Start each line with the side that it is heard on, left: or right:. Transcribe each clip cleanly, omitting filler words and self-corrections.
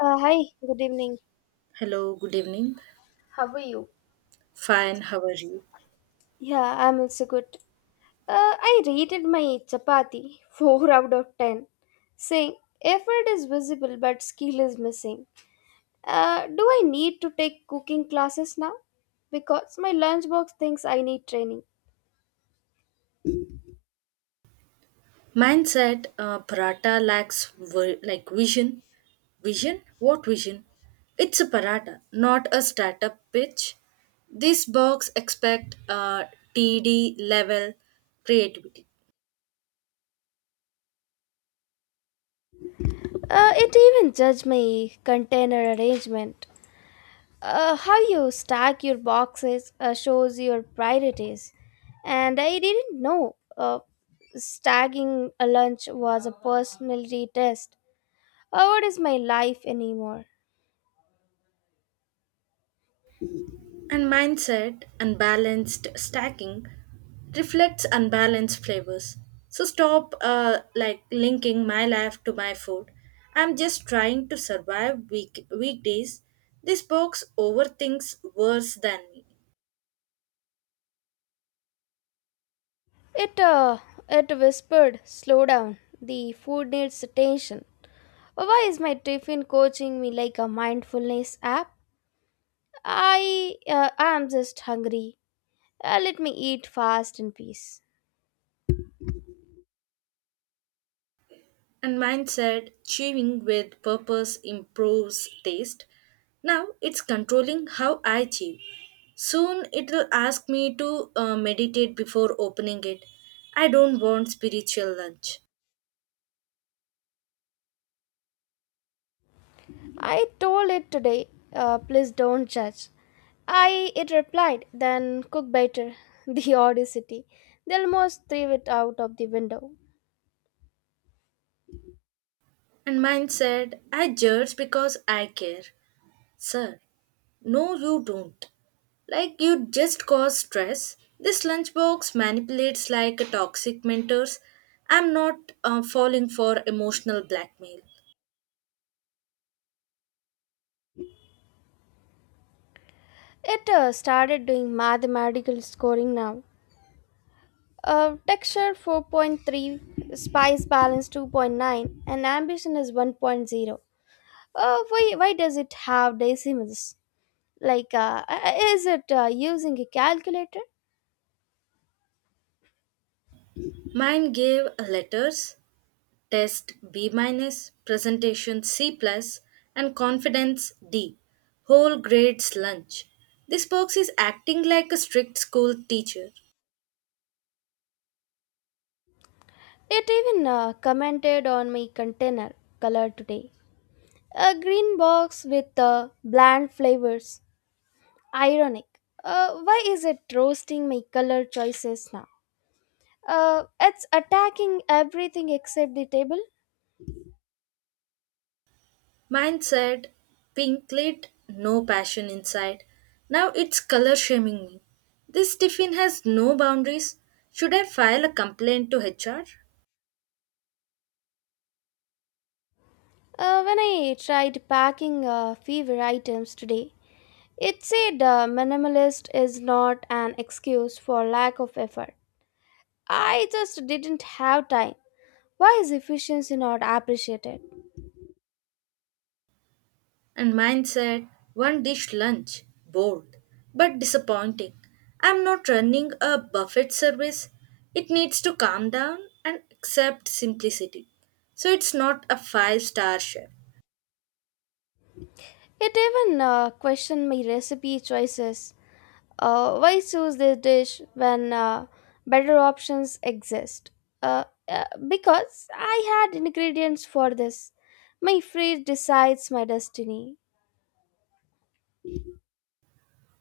left: Hi, good evening.
right: Hello, good evening.
left: How are you?
right: Fine, how are you?
left: Yeah, I'm also good. I rated my chapati 4 out of 10, saying effort is visible but skill is missing. Do I need to take cooking classes now? Because my lunchbox thinks I need training.
right: Mindset, paratha lacks like vision. Vision? What vision? It's a paratha, not a startup pitch. This box expect TD level creativity.
left: It even judged my container arrangement. How you stack your boxes shows your priorities. And I didn't know stacking a lunch was a personality test. What is my life anymore?
right: And mindset, unbalanced stacking reflects unbalanced flavors. So stop like linking my life to my food. I'm just trying to survive weekdays. This box overthinks worse than me.
left: It uh, it whispered, "Slow down. The food needs attention." Why is my tiffin coaching me like a mindfulness app? I am just hungry. Let me eat fast in peace.
right: And mindset, chewing with purpose improves taste. Now it's controlling how I chew. Soon it will ask me to meditate before opening it. I don't want spiritual lunch.
left: I told it today. Please don't judge. It replied, then cook better, the audacity. They almost threw it out of the window.
right: And mine said, I judge because I care. Sir, no, you don't. Like you just cause stress. This lunchbox manipulates like a toxic mentors. I'm not falling for emotional blackmail.
left: It started doing mathematical scoring now. Texture 4.3, spice balance 2.9, and ambition is 1.0. Why does it have decimals? Is it using a calculator?
right: Mine gave letters, test B minus, presentation C plus, and confidence D. Whole grades lunch. This box is acting like a strict school teacher.
left: It even commented on my container color today. A green box with bland flavors. Ironic. Why is it roasting my color choices now? It's attacking everything except the table.
right: Mine said, pink lit, no passion inside. Now it's color shaming me. This tiffin has no boundaries. Should I file a complaint to HR?
left: When I tried packing fever items today, it said minimalist is not an excuse for lack of effort. I just didn't have time. Why is efficiency not appreciated?
right: And mine said, one dish lunch, bold, but disappointing. I'm not running a buffet service. It needs to calm down and accept simplicity. So it's not a five-star chef.
left: It even questioned my recipe choices. Why choose this dish when better options exist? Because I had ingredients for this. My fridge decides my destiny.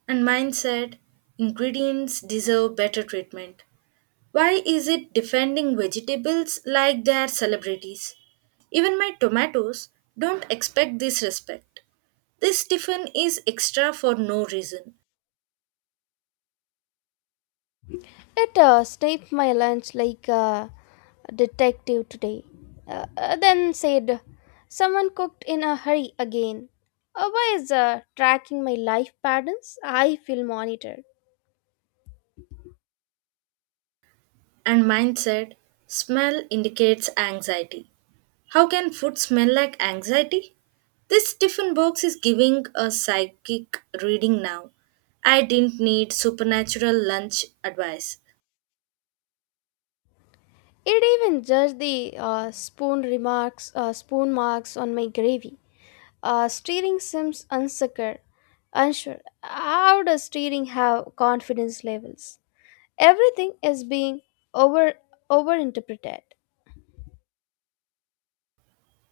right: And mine said, ingredients deserve better treatment. Why is it defending vegetables like they are celebrities? Even my tomatoes don't expect this respect. This tiffin is extra for no reason.
left: It sniped my lunch like a detective today. Then said, someone cooked in a hurry again. Why is tracking my life patterns? I feel monitored.
right: And mine said, smell indicates anxiety. How can food smell like anxiety? This tiffin box is giving a psychic reading now. I didn't need supernatural lunch advice.
left: It even judged the spoon marks on my gravy. Uh, steering seems unsecure, unsure. How does steering have confidence levels? Everything is being over overinterpreted.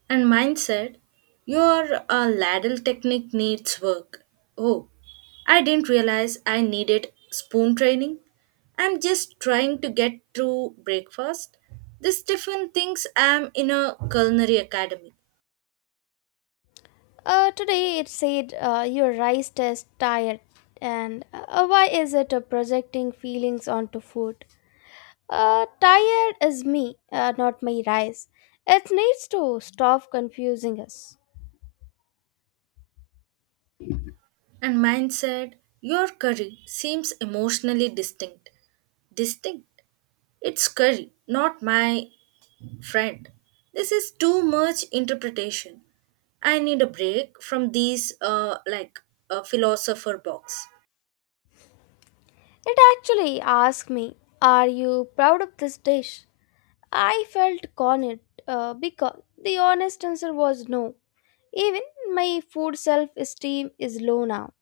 right: And mine said, your ladle technique needs work. Oh, I didn't realize I needed spoon training. I'm just trying to get through breakfast. This Stephen thinks I'm in a culinary academy.
left: Today it said your rice tastes tired, and why is it projecting feelings onto food? Tired is me, not my rice. It needs to stop confusing us.
right: And mine said, your curry seems emotionally distinct. Distinct? It's curry, not my friend. This is too much interpretation. I need a break from these like a philosopher box.
left: It actually asked me, are you proud of this dish? I felt cornered because the honest answer was no. Even my food self esteem is low now.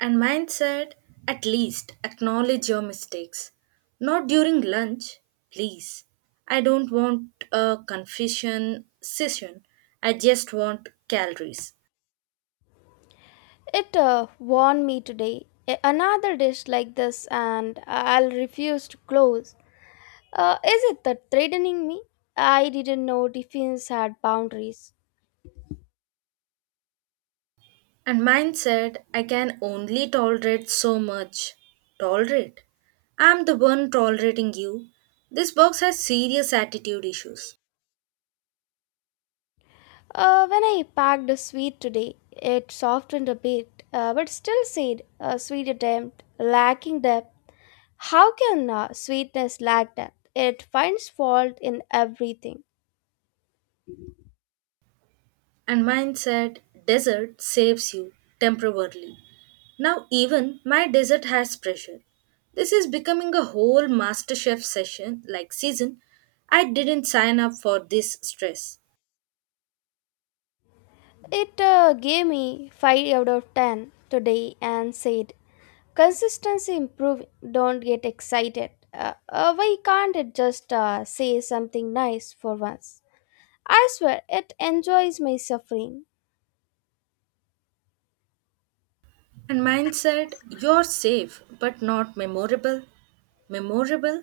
right: And mine said, at least acknowledge your mistakes. Not during lunch, please. I don't want a confession session. I just want calories.
left: It warned me today. Another dish like this, and I'll refuse to close. Is it that threatening me? I didn't know defense had boundaries.
right: And mine said, I can only tolerate so much. Tolerate? I'm the one tolerating you. This box has serious attitude issues.
left: When I packed a sweet today, it softened a bit, but still said a sweet attempt, lacking depth. How can sweetness lack depth? It finds fault in everything.
right: And mine said, desert saves you temporarily. Now, even my desert has pressure. This is becoming a whole MasterChef session like season. I didn't sign up for this stress.
left: It gave me 5 out of 10 today and said, consistency improving, don't get excited. Why can't it just say something nice for once? I swear, it enjoys my suffering.
right: And mine said, you're safe, but not memorable. Memorable?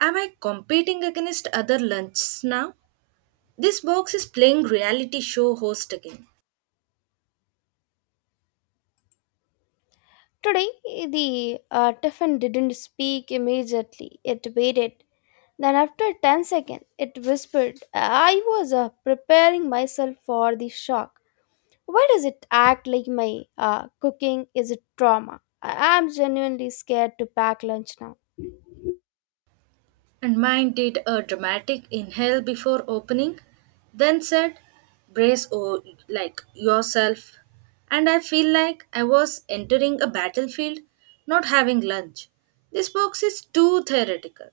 right: Am I competing against other lunches now? This box is playing reality show host again.
left: Today, the tiffin didn't speak immediately. It waited. Then, after 10 seconds, it whispered, I was preparing myself for the shock. Why does it act like my cooking is a trauma? Am genuinely scared to pack lunch now.
right: And mine did a dramatic inhale before opening, then said, brace o like yourself. And I feel like I was entering a battlefield, not having lunch. This box is too theoretical.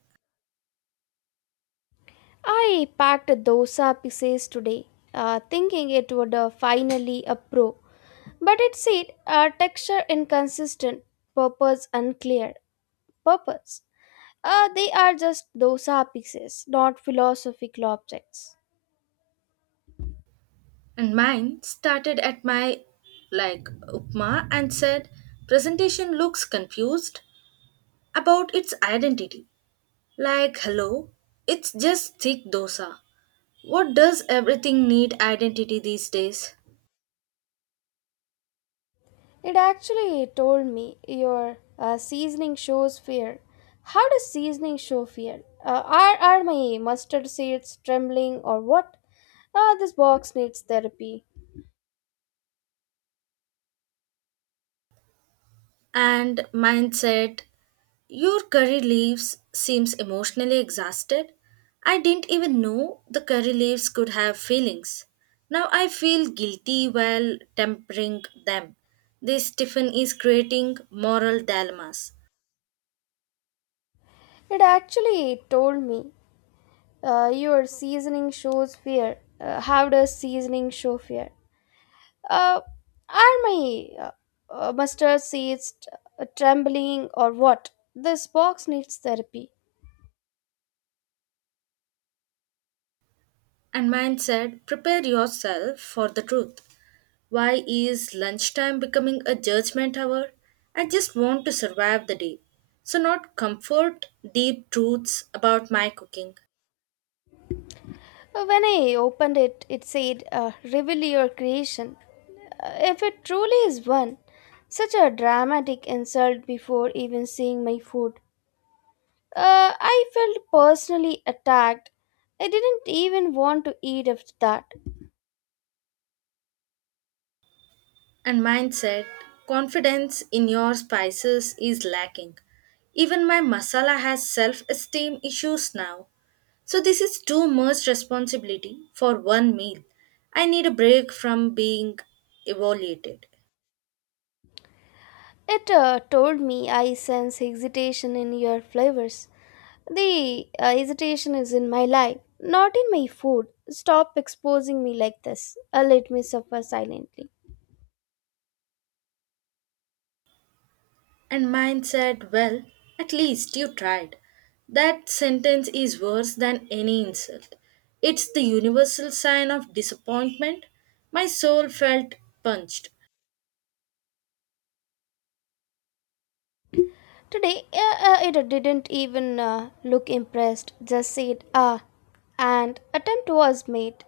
left: I packed a dosa pieces today, thinking it would finally a pro, but it said texture inconsistent, purpose unclear. Purpose. They are just dosa pieces, not philosophical objects.
right: And mine started at my upma and said, presentation looks confused about its identity. Like, hello, it's just thick dosa. What does everything need identity these days?
left: It actually told me your seasoning shows fear. How does seasoning show fear? Are my mustard seeds trembling or what? Ah, this box needs therapy.
right: And mindset. Your curry leaves seems emotionally exhausted. I didn't even know the curry leaves could have feelings. Now I feel guilty while tempering them. This Stephen is creating moral dilemmas.
left: It actually told me your seasoning shows fear. How does seasoning show fear? Uh, are my mustard seeds trembling or what? This box needs therapy.
right: And mindset, prepare yourself for the truth. Why is lunchtime becoming a judgment hour? I just want to survive the day. So, not comfort, deep truths about my cooking.
left: When I opened it, it said, reveal your creation. If it truly is one, such a dramatic insult before even seeing my food. I felt personally attacked. I didn't even want to eat after that.
right: And mindset, confidence in your spices is lacking. Even my masala has self esteem issues now. So, this is too much responsibility for one meal. I need a break from being evaluated.
left: It told me I sense hesitation in your flavors. The hesitation is in my life, not in my food. Stop exposing me like this. Let me suffer silently.
right: And mine said, well, at least you tried. That sentence is worse than any insult. It's the universal sign of disappointment. My soul felt punched.
left: Today, it didn't even look impressed, just said, ah, and attempt was made.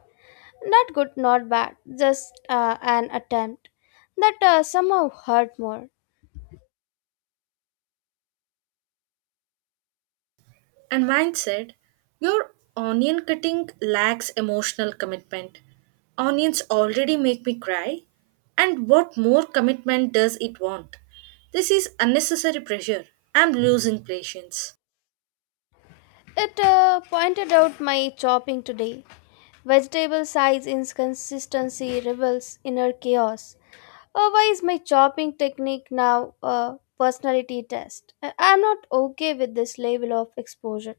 left: Not good, not bad, just an attempt. That somehow hurt more.
right: And mine said, your onion cutting lacks emotional commitment. Onions already make me cry. And what more commitment does it want? This is unnecessary pressure. I'm losing patience.
left: It pointed out my chopping today. Vegetable size inconsistency reveals inner chaos. Why is my chopping technique now a personality test? I'm not okay with this level of exposure.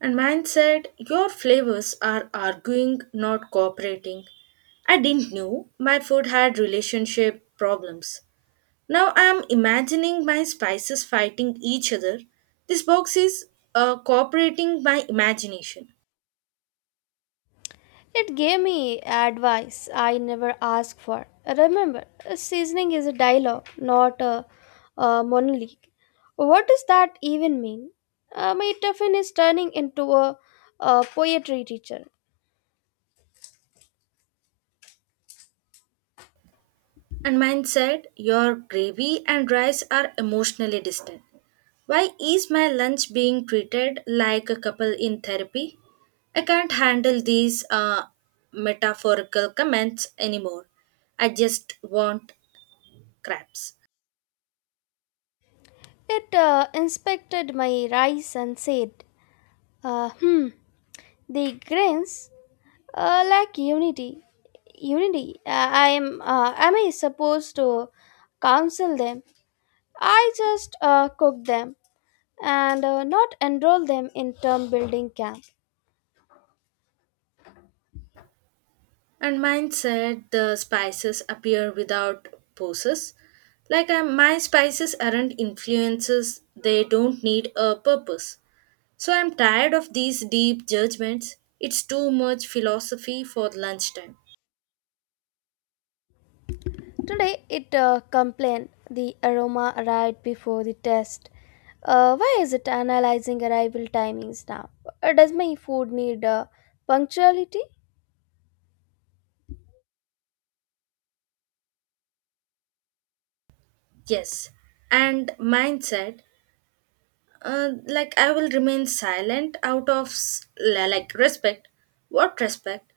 right: And mine said, your flavors are arguing, not cooperating. I didn't know my food had relationship problems. Now I'm imagining my spices fighting each other. This box is cooperating my imagination.
left: It gave me advice I never asked for. Remember, a seasoning is a dialogue, not a, a monologue. What does that even mean? My Tuffin is turning into a poetry teacher.
right: And mine said, your gravy and rice are emotionally distant. Why is my lunch being treated like a couple in therapy? I can't handle these metaphorical comments anymore. I just want crabs.
left: It inspected my rice and said, hmm, the grains lack unity. Unity. I am. Am I supposed to counsel them? I just cook them, and not enroll them in term building camp.
right: And mine said, the spices appear without poses. Like my spices aren't influences, they don't need a purpose. So I'm tired of these deep judgments. It's too much philosophy for lunchtime.
left: Today it complained the aroma arrived before the test. Why is it analyzing arrival timings now? Does my food need punctuality?
right: Yes. And mindset. Like I will remain silent out of like respect. What respect?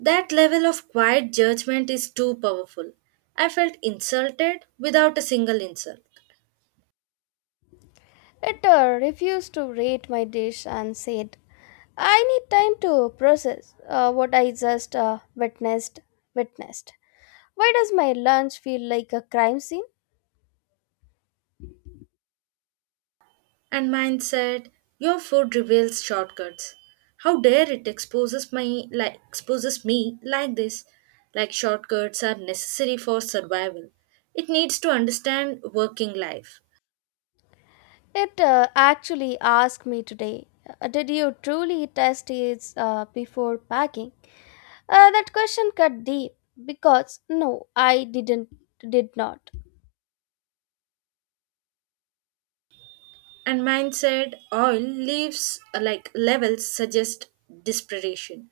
right: That level of quiet judgment is too powerful. I felt insulted without a single insult.
left: It refused to rate my dish and said, I need time to process what I just witnessed. Witnessed. Why does my lunch feel like a crime scene?
right: And mine said, your food reveals shortcuts. How dare it exposes my like exposes me like this? Like shortcuts are necessary for survival. It needs to understand working life.
left: It actually asked me today, did you truly test it before packing? That question cut deep because no, I didn't, did not.
right: And mine said, oil leaves like levels suggest desperation.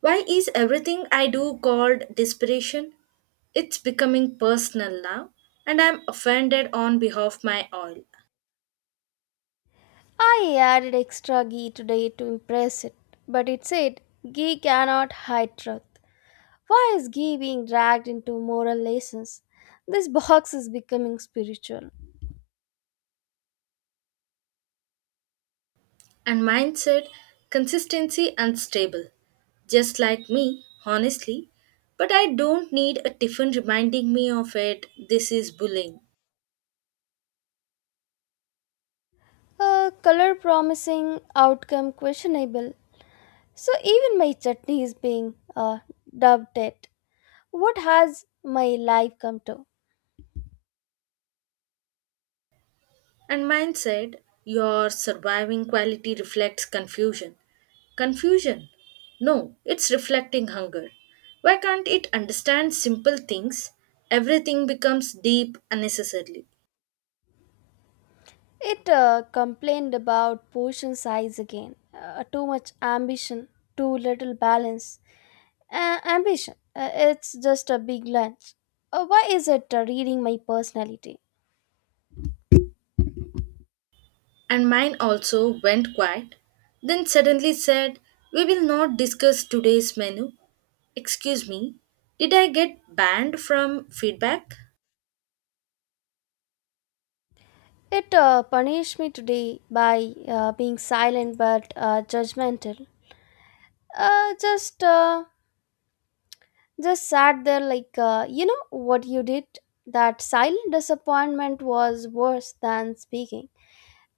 right: Why is everything I do called desperation? It's becoming personal now, and I'm offended on behalf my oil.
left: I added extra ghee today to impress it, but it said ghee cannot hide truth. Why is ghee being dragged into moral lessons? This box is becoming spiritual.
right: And mindset, consistency and stable just like me honestly, but I don't need a tiffin reminding me of it. This is bullying.
left: Color promising, outcome questionable. So even my chutney is being dubbed it. What has my life come to?
right: And mindset, your surviving quality reflects confusion. Confusion? No, it's reflecting hunger. Why can't it understand simple things? Everything becomes deep unnecessarily.
left: It complained about portion size again. Too much ambition, too little balance. Ambition, it's just a big lunch. Why is it reading my personality?
right: And mine also went quiet, then suddenly said, we will not discuss today's menu. Excuse me, did I get banned from feedback?
left: It punished me today by being silent but judgmental. Uh, just, uh, just sat there like, you know what you did? That silent disappointment was worse than speaking.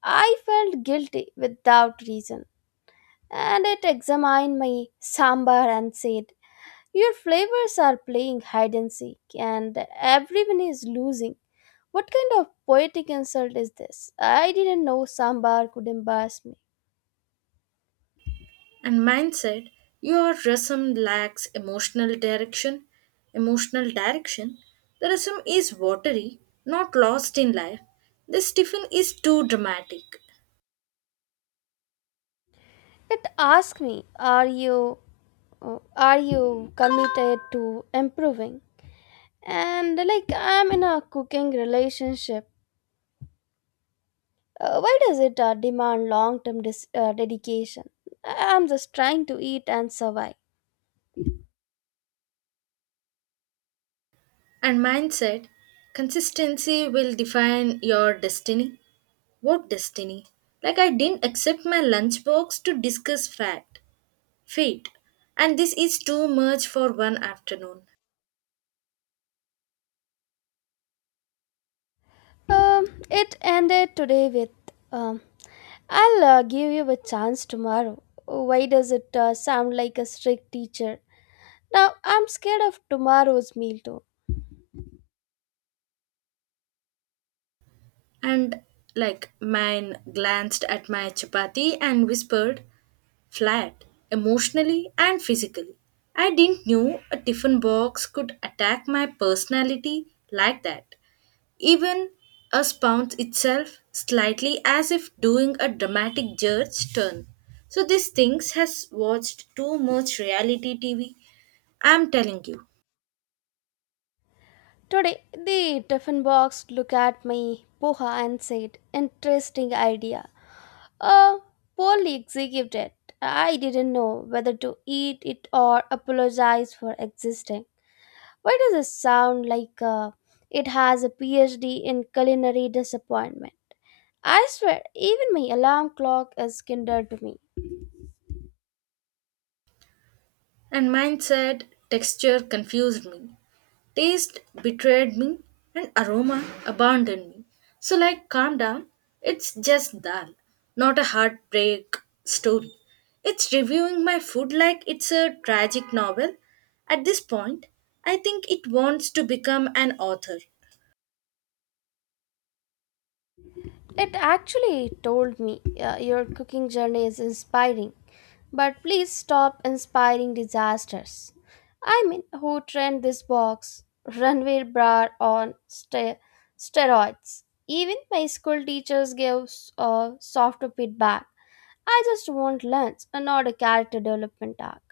left: I felt guilty without reason, and it examined my sambar and said, your flavors are playing hide and seek, and everyone is losing. What kind of poetic insult is this? I didn't know sambar could embarrass me.
right: And mine said, your resume lacks emotional direction. Emotional direction? The resume is watery, not lost in life. This tiffin is too dramatic.
left: It asked me, are you committed to improving? And like I'm in a cooking relationship. Why does it demand long term dedication? I'm just trying to eat and survive.
right: And mine said, consistency will define your destiny. What destiny? Like I didn't accept my lunchbox to discuss fate. And this is too much for one afternoon.
left: It ended today with um, I'll give you a chance tomorrow. Why does it sound like a strict teacher? Now I'm scared of tomorrow's meal too.
right: And like mine glanced at my chapati and whispered, flat, emotionally and physically. I didn't know a tiffin box could attack my personality like that. Even a spout itself slightly as if doing a dramatic judge turn. So these things has watched too much reality TV. I'm telling you.
left: Today, the tiffin box looked at me, poha, and said, interesting idea. Uh, Poorly executed. I didn't know whether to eat it or apologize for existing. Why does it sound like it has a PhD in culinary disappointment? I swear, even my alarm clock is kinder to me.
right: And mine said, texture confused me. Taste betrayed me and aroma abandoned me. So, like, calm down, it's just dal, not a heartbreak story. It's reviewing my food like it's a tragic novel. At this point, I think it wants to become an author.
left: It actually told me your cooking journey is inspiring, but please stop inspiring disasters. I mean, who trend this box? Ranveer Brar on steroids. Even my school teachers gave softer feedback. I just want lunch and not a character development arc.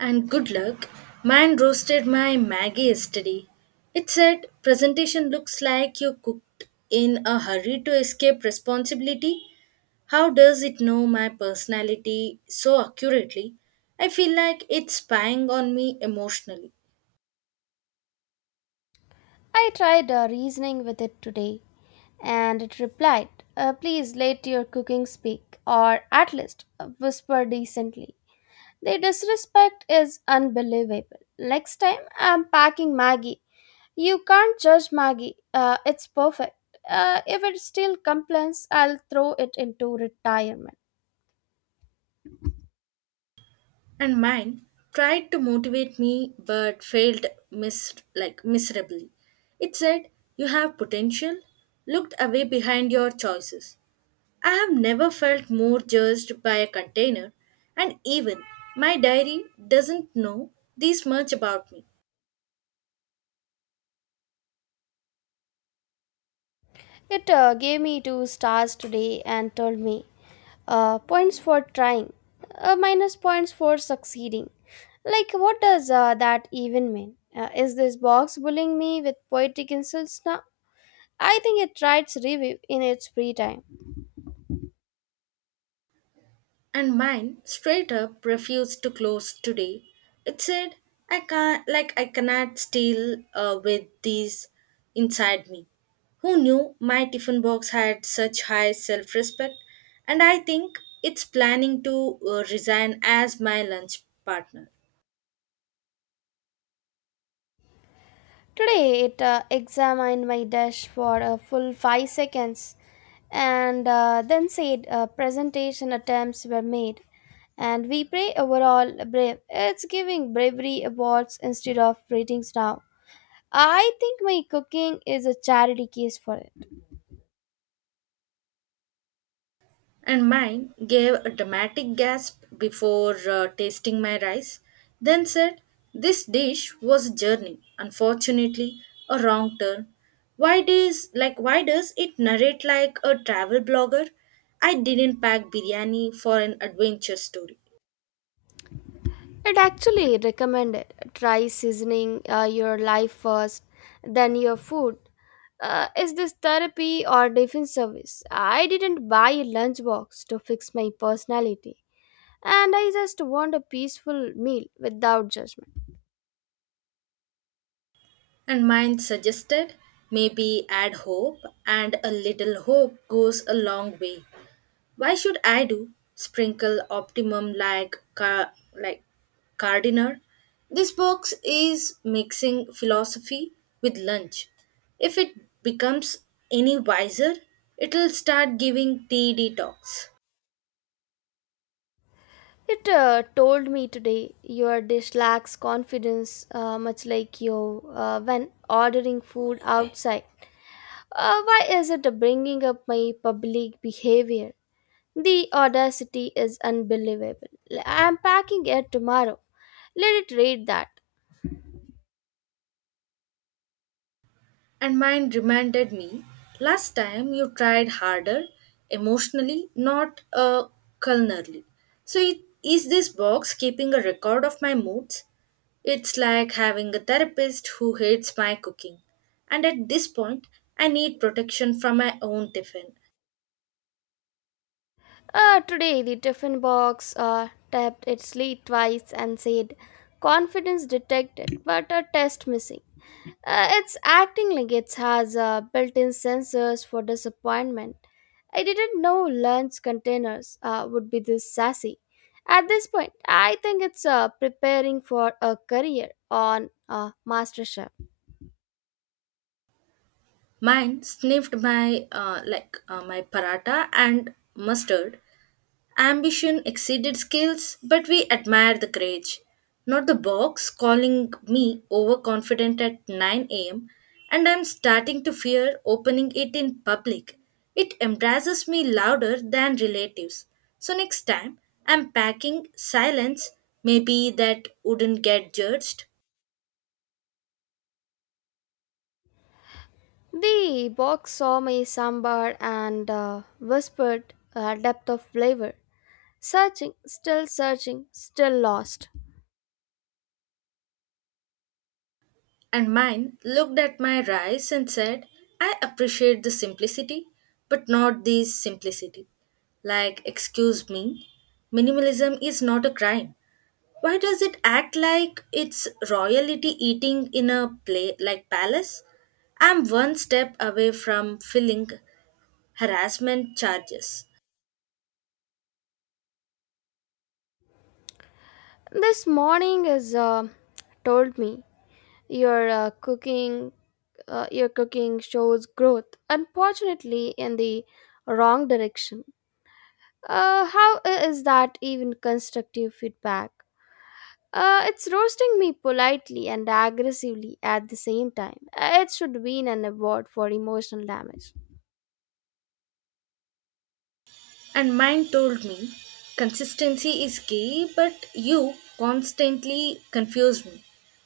right: And good luck. Mine roasted my Maggie yesterday. It said, presentation looks like you cooked in a hurry to escape responsibility. How does it know my personality so accurately? I feel like it's spying on me emotionally.
left: I tried reasoning with it today, and it replied, please let your cooking speak, or at least whisper decently. The disrespect is unbelievable. Next time I'm packing Maggie. You can't judge Maggie, it's perfect. If it still complains, I'll throw it into retirement.
right: And mine tried to motivate me but failed like miserably. It said, you have potential. Looked away behind your choices. I have never felt more judged by a container, and even my diary doesn't know this much about me.
left: It gave me two stars today and told me, points for trying, minus points for succeeding. Like, what does that even mean? Is this box bullying me with poetic insults now? I think it writes review in its free time.
right: And mine straight up refused to close today. It said, I can't, like, I cannot steal with these inside me. Who knew my tiffin box had such high self respect? And I think it's planning to resign as my lunch partner.
left: Today, it examined my dash for a full 5 seconds and then said presentation attempts were made and we pray overall brave. It's giving bravery awards instead of ratings now. I think my cooking is a charity case for it.
right: And mine gave a dramatic gasp before tasting my rice, then said, this dish was a journey, unfortunately, a wrong turn. Why does it narrate like a travel blogger? I didn't pack biryani for an adventure story.
left: It actually recommended try seasoning your life first, then your food. Is this therapy or defense service? I didn't buy a lunchbox to fix my personality, and I just want a peaceful meal without judgment.
right: And mine suggested maybe add hope, and a little hope goes a long way. Why should I do? Sprinkle optimum like car like gardener? This box is mixing philosophy with lunch. If it becomes any wiser, it'll start giving TED talks.
left: It told me today your dish lacks confidence, much like you when ordering food outside. Why is it bringing up my public behavior? The audacity is unbelievable. I am packing it tomorrow. Let it read that.
right: And mine reminded me, last time you tried harder emotionally, not culinarily. So, it, is this box keeping a record of my moods? It's like having a therapist who hates my cooking. And at this point, I need protection from my own tiffin.
left: Today, the Tiffin box tapped its lid twice and said, confidence detected, but a test missing. It's acting like it has built in sensors for disappointment. I didn't know lunch containers would be this sassy. At this point, I think it's preparing for a career on MasterChef.
right: Mine sniffed my my paratha and mustard, ambition exceeded skills, but we admire the courage. Not the box calling me overconfident at 9 a.m., and I'm starting to fear opening it in public. It embarrasses me louder than relatives. So next time, I'm packing silence. Maybe that wouldn't get judged.
left: The box saw my sambar and whispered a depth of flavor. Searching, still lost.
right: And mine looked at my rice and said, I appreciate the simplicity, but not this simplicity. Like, excuse me, minimalism is not a crime. Why does it act like it's royalty eating in a play like palace? I'm one step away from filling harassment charges.
left: This morning is told me your your cooking shows growth. Unfortunately, in the wrong direction. How is that even constructive feedback? It's roasting me politely and aggressively at the same time. It should win an award for emotional damage.
right: And mine told me, consistency is key, but you constantly confused me.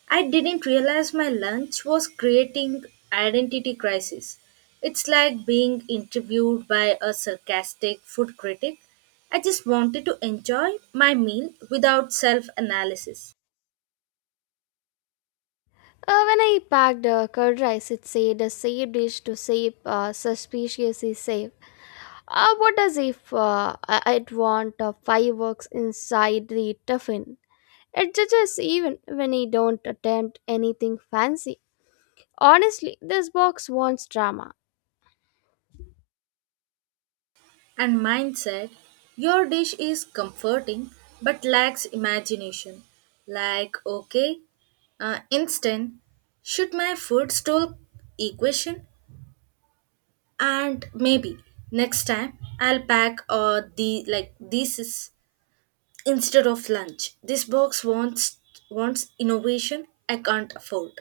right: I didn't realize my lunch was creating identity crisis. It's like being interviewed by a sarcastic food critic. I just wanted to enjoy my meal without self analysis.
left: When I packed curd rice, it said a safe dish to save suspiciously safe. What does if I'd want fireworks inside the tuffin? It judges even when I don't attempt anything fancy. Honestly, this box wants drama.
right: And mine said, your dish is comforting but lacks imagination. Like, okay, instant, should my food stall equation? And maybe next time I'll pack the like this is instead of lunch. This box wants innovation I can't afford.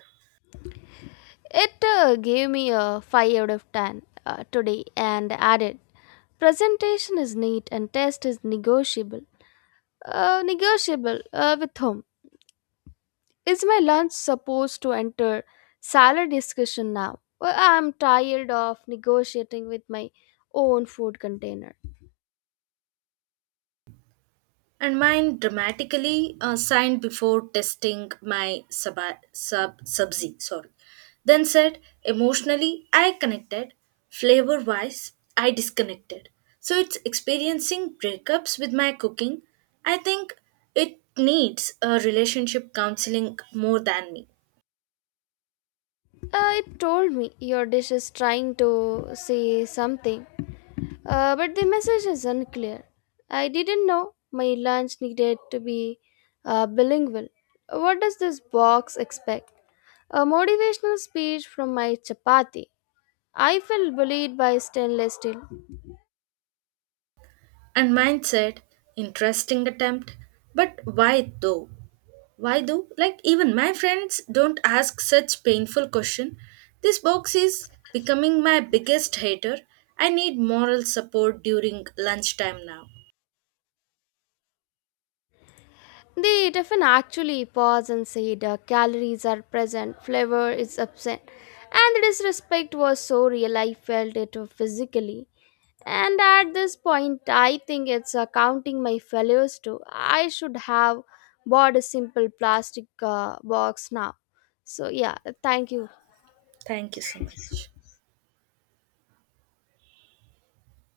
left: It gave me a 5 out of 10 today and added, presentation is neat and test is negotiable. Negotiable with whom? Is my lunch supposed to enter salad discussion now? Well, I'm tired of negotiating with my own food container.
right: And mine dramatically signed before testing my sub sub subzi, sorry, then said, emotionally I connected, flavor wise I disconnected. So it's experiencing breakups with my cooking. I think it needs a relationship counseling more than me.
left: It told me your dish is trying to say something, but the message is unclear. I didn't know my lunch needed to be bilingual. What does this box expect? A motivational speech from my chapati. I felt bullied by stainless steel.
right: And mine said, interesting attempt, but why though? Why though? Like even my friends don't ask such painful question. This box is becoming my biggest hater. I need moral support during lunchtime now.
left: The Tiffin actually paused and said, the calories are present, flavor is absent, and the disrespect was so real I felt it physically. And at this point, I think it's accounting my failures too. I should have bought a simple plastic box now. So, yeah, thank you.
right: Thank you so much.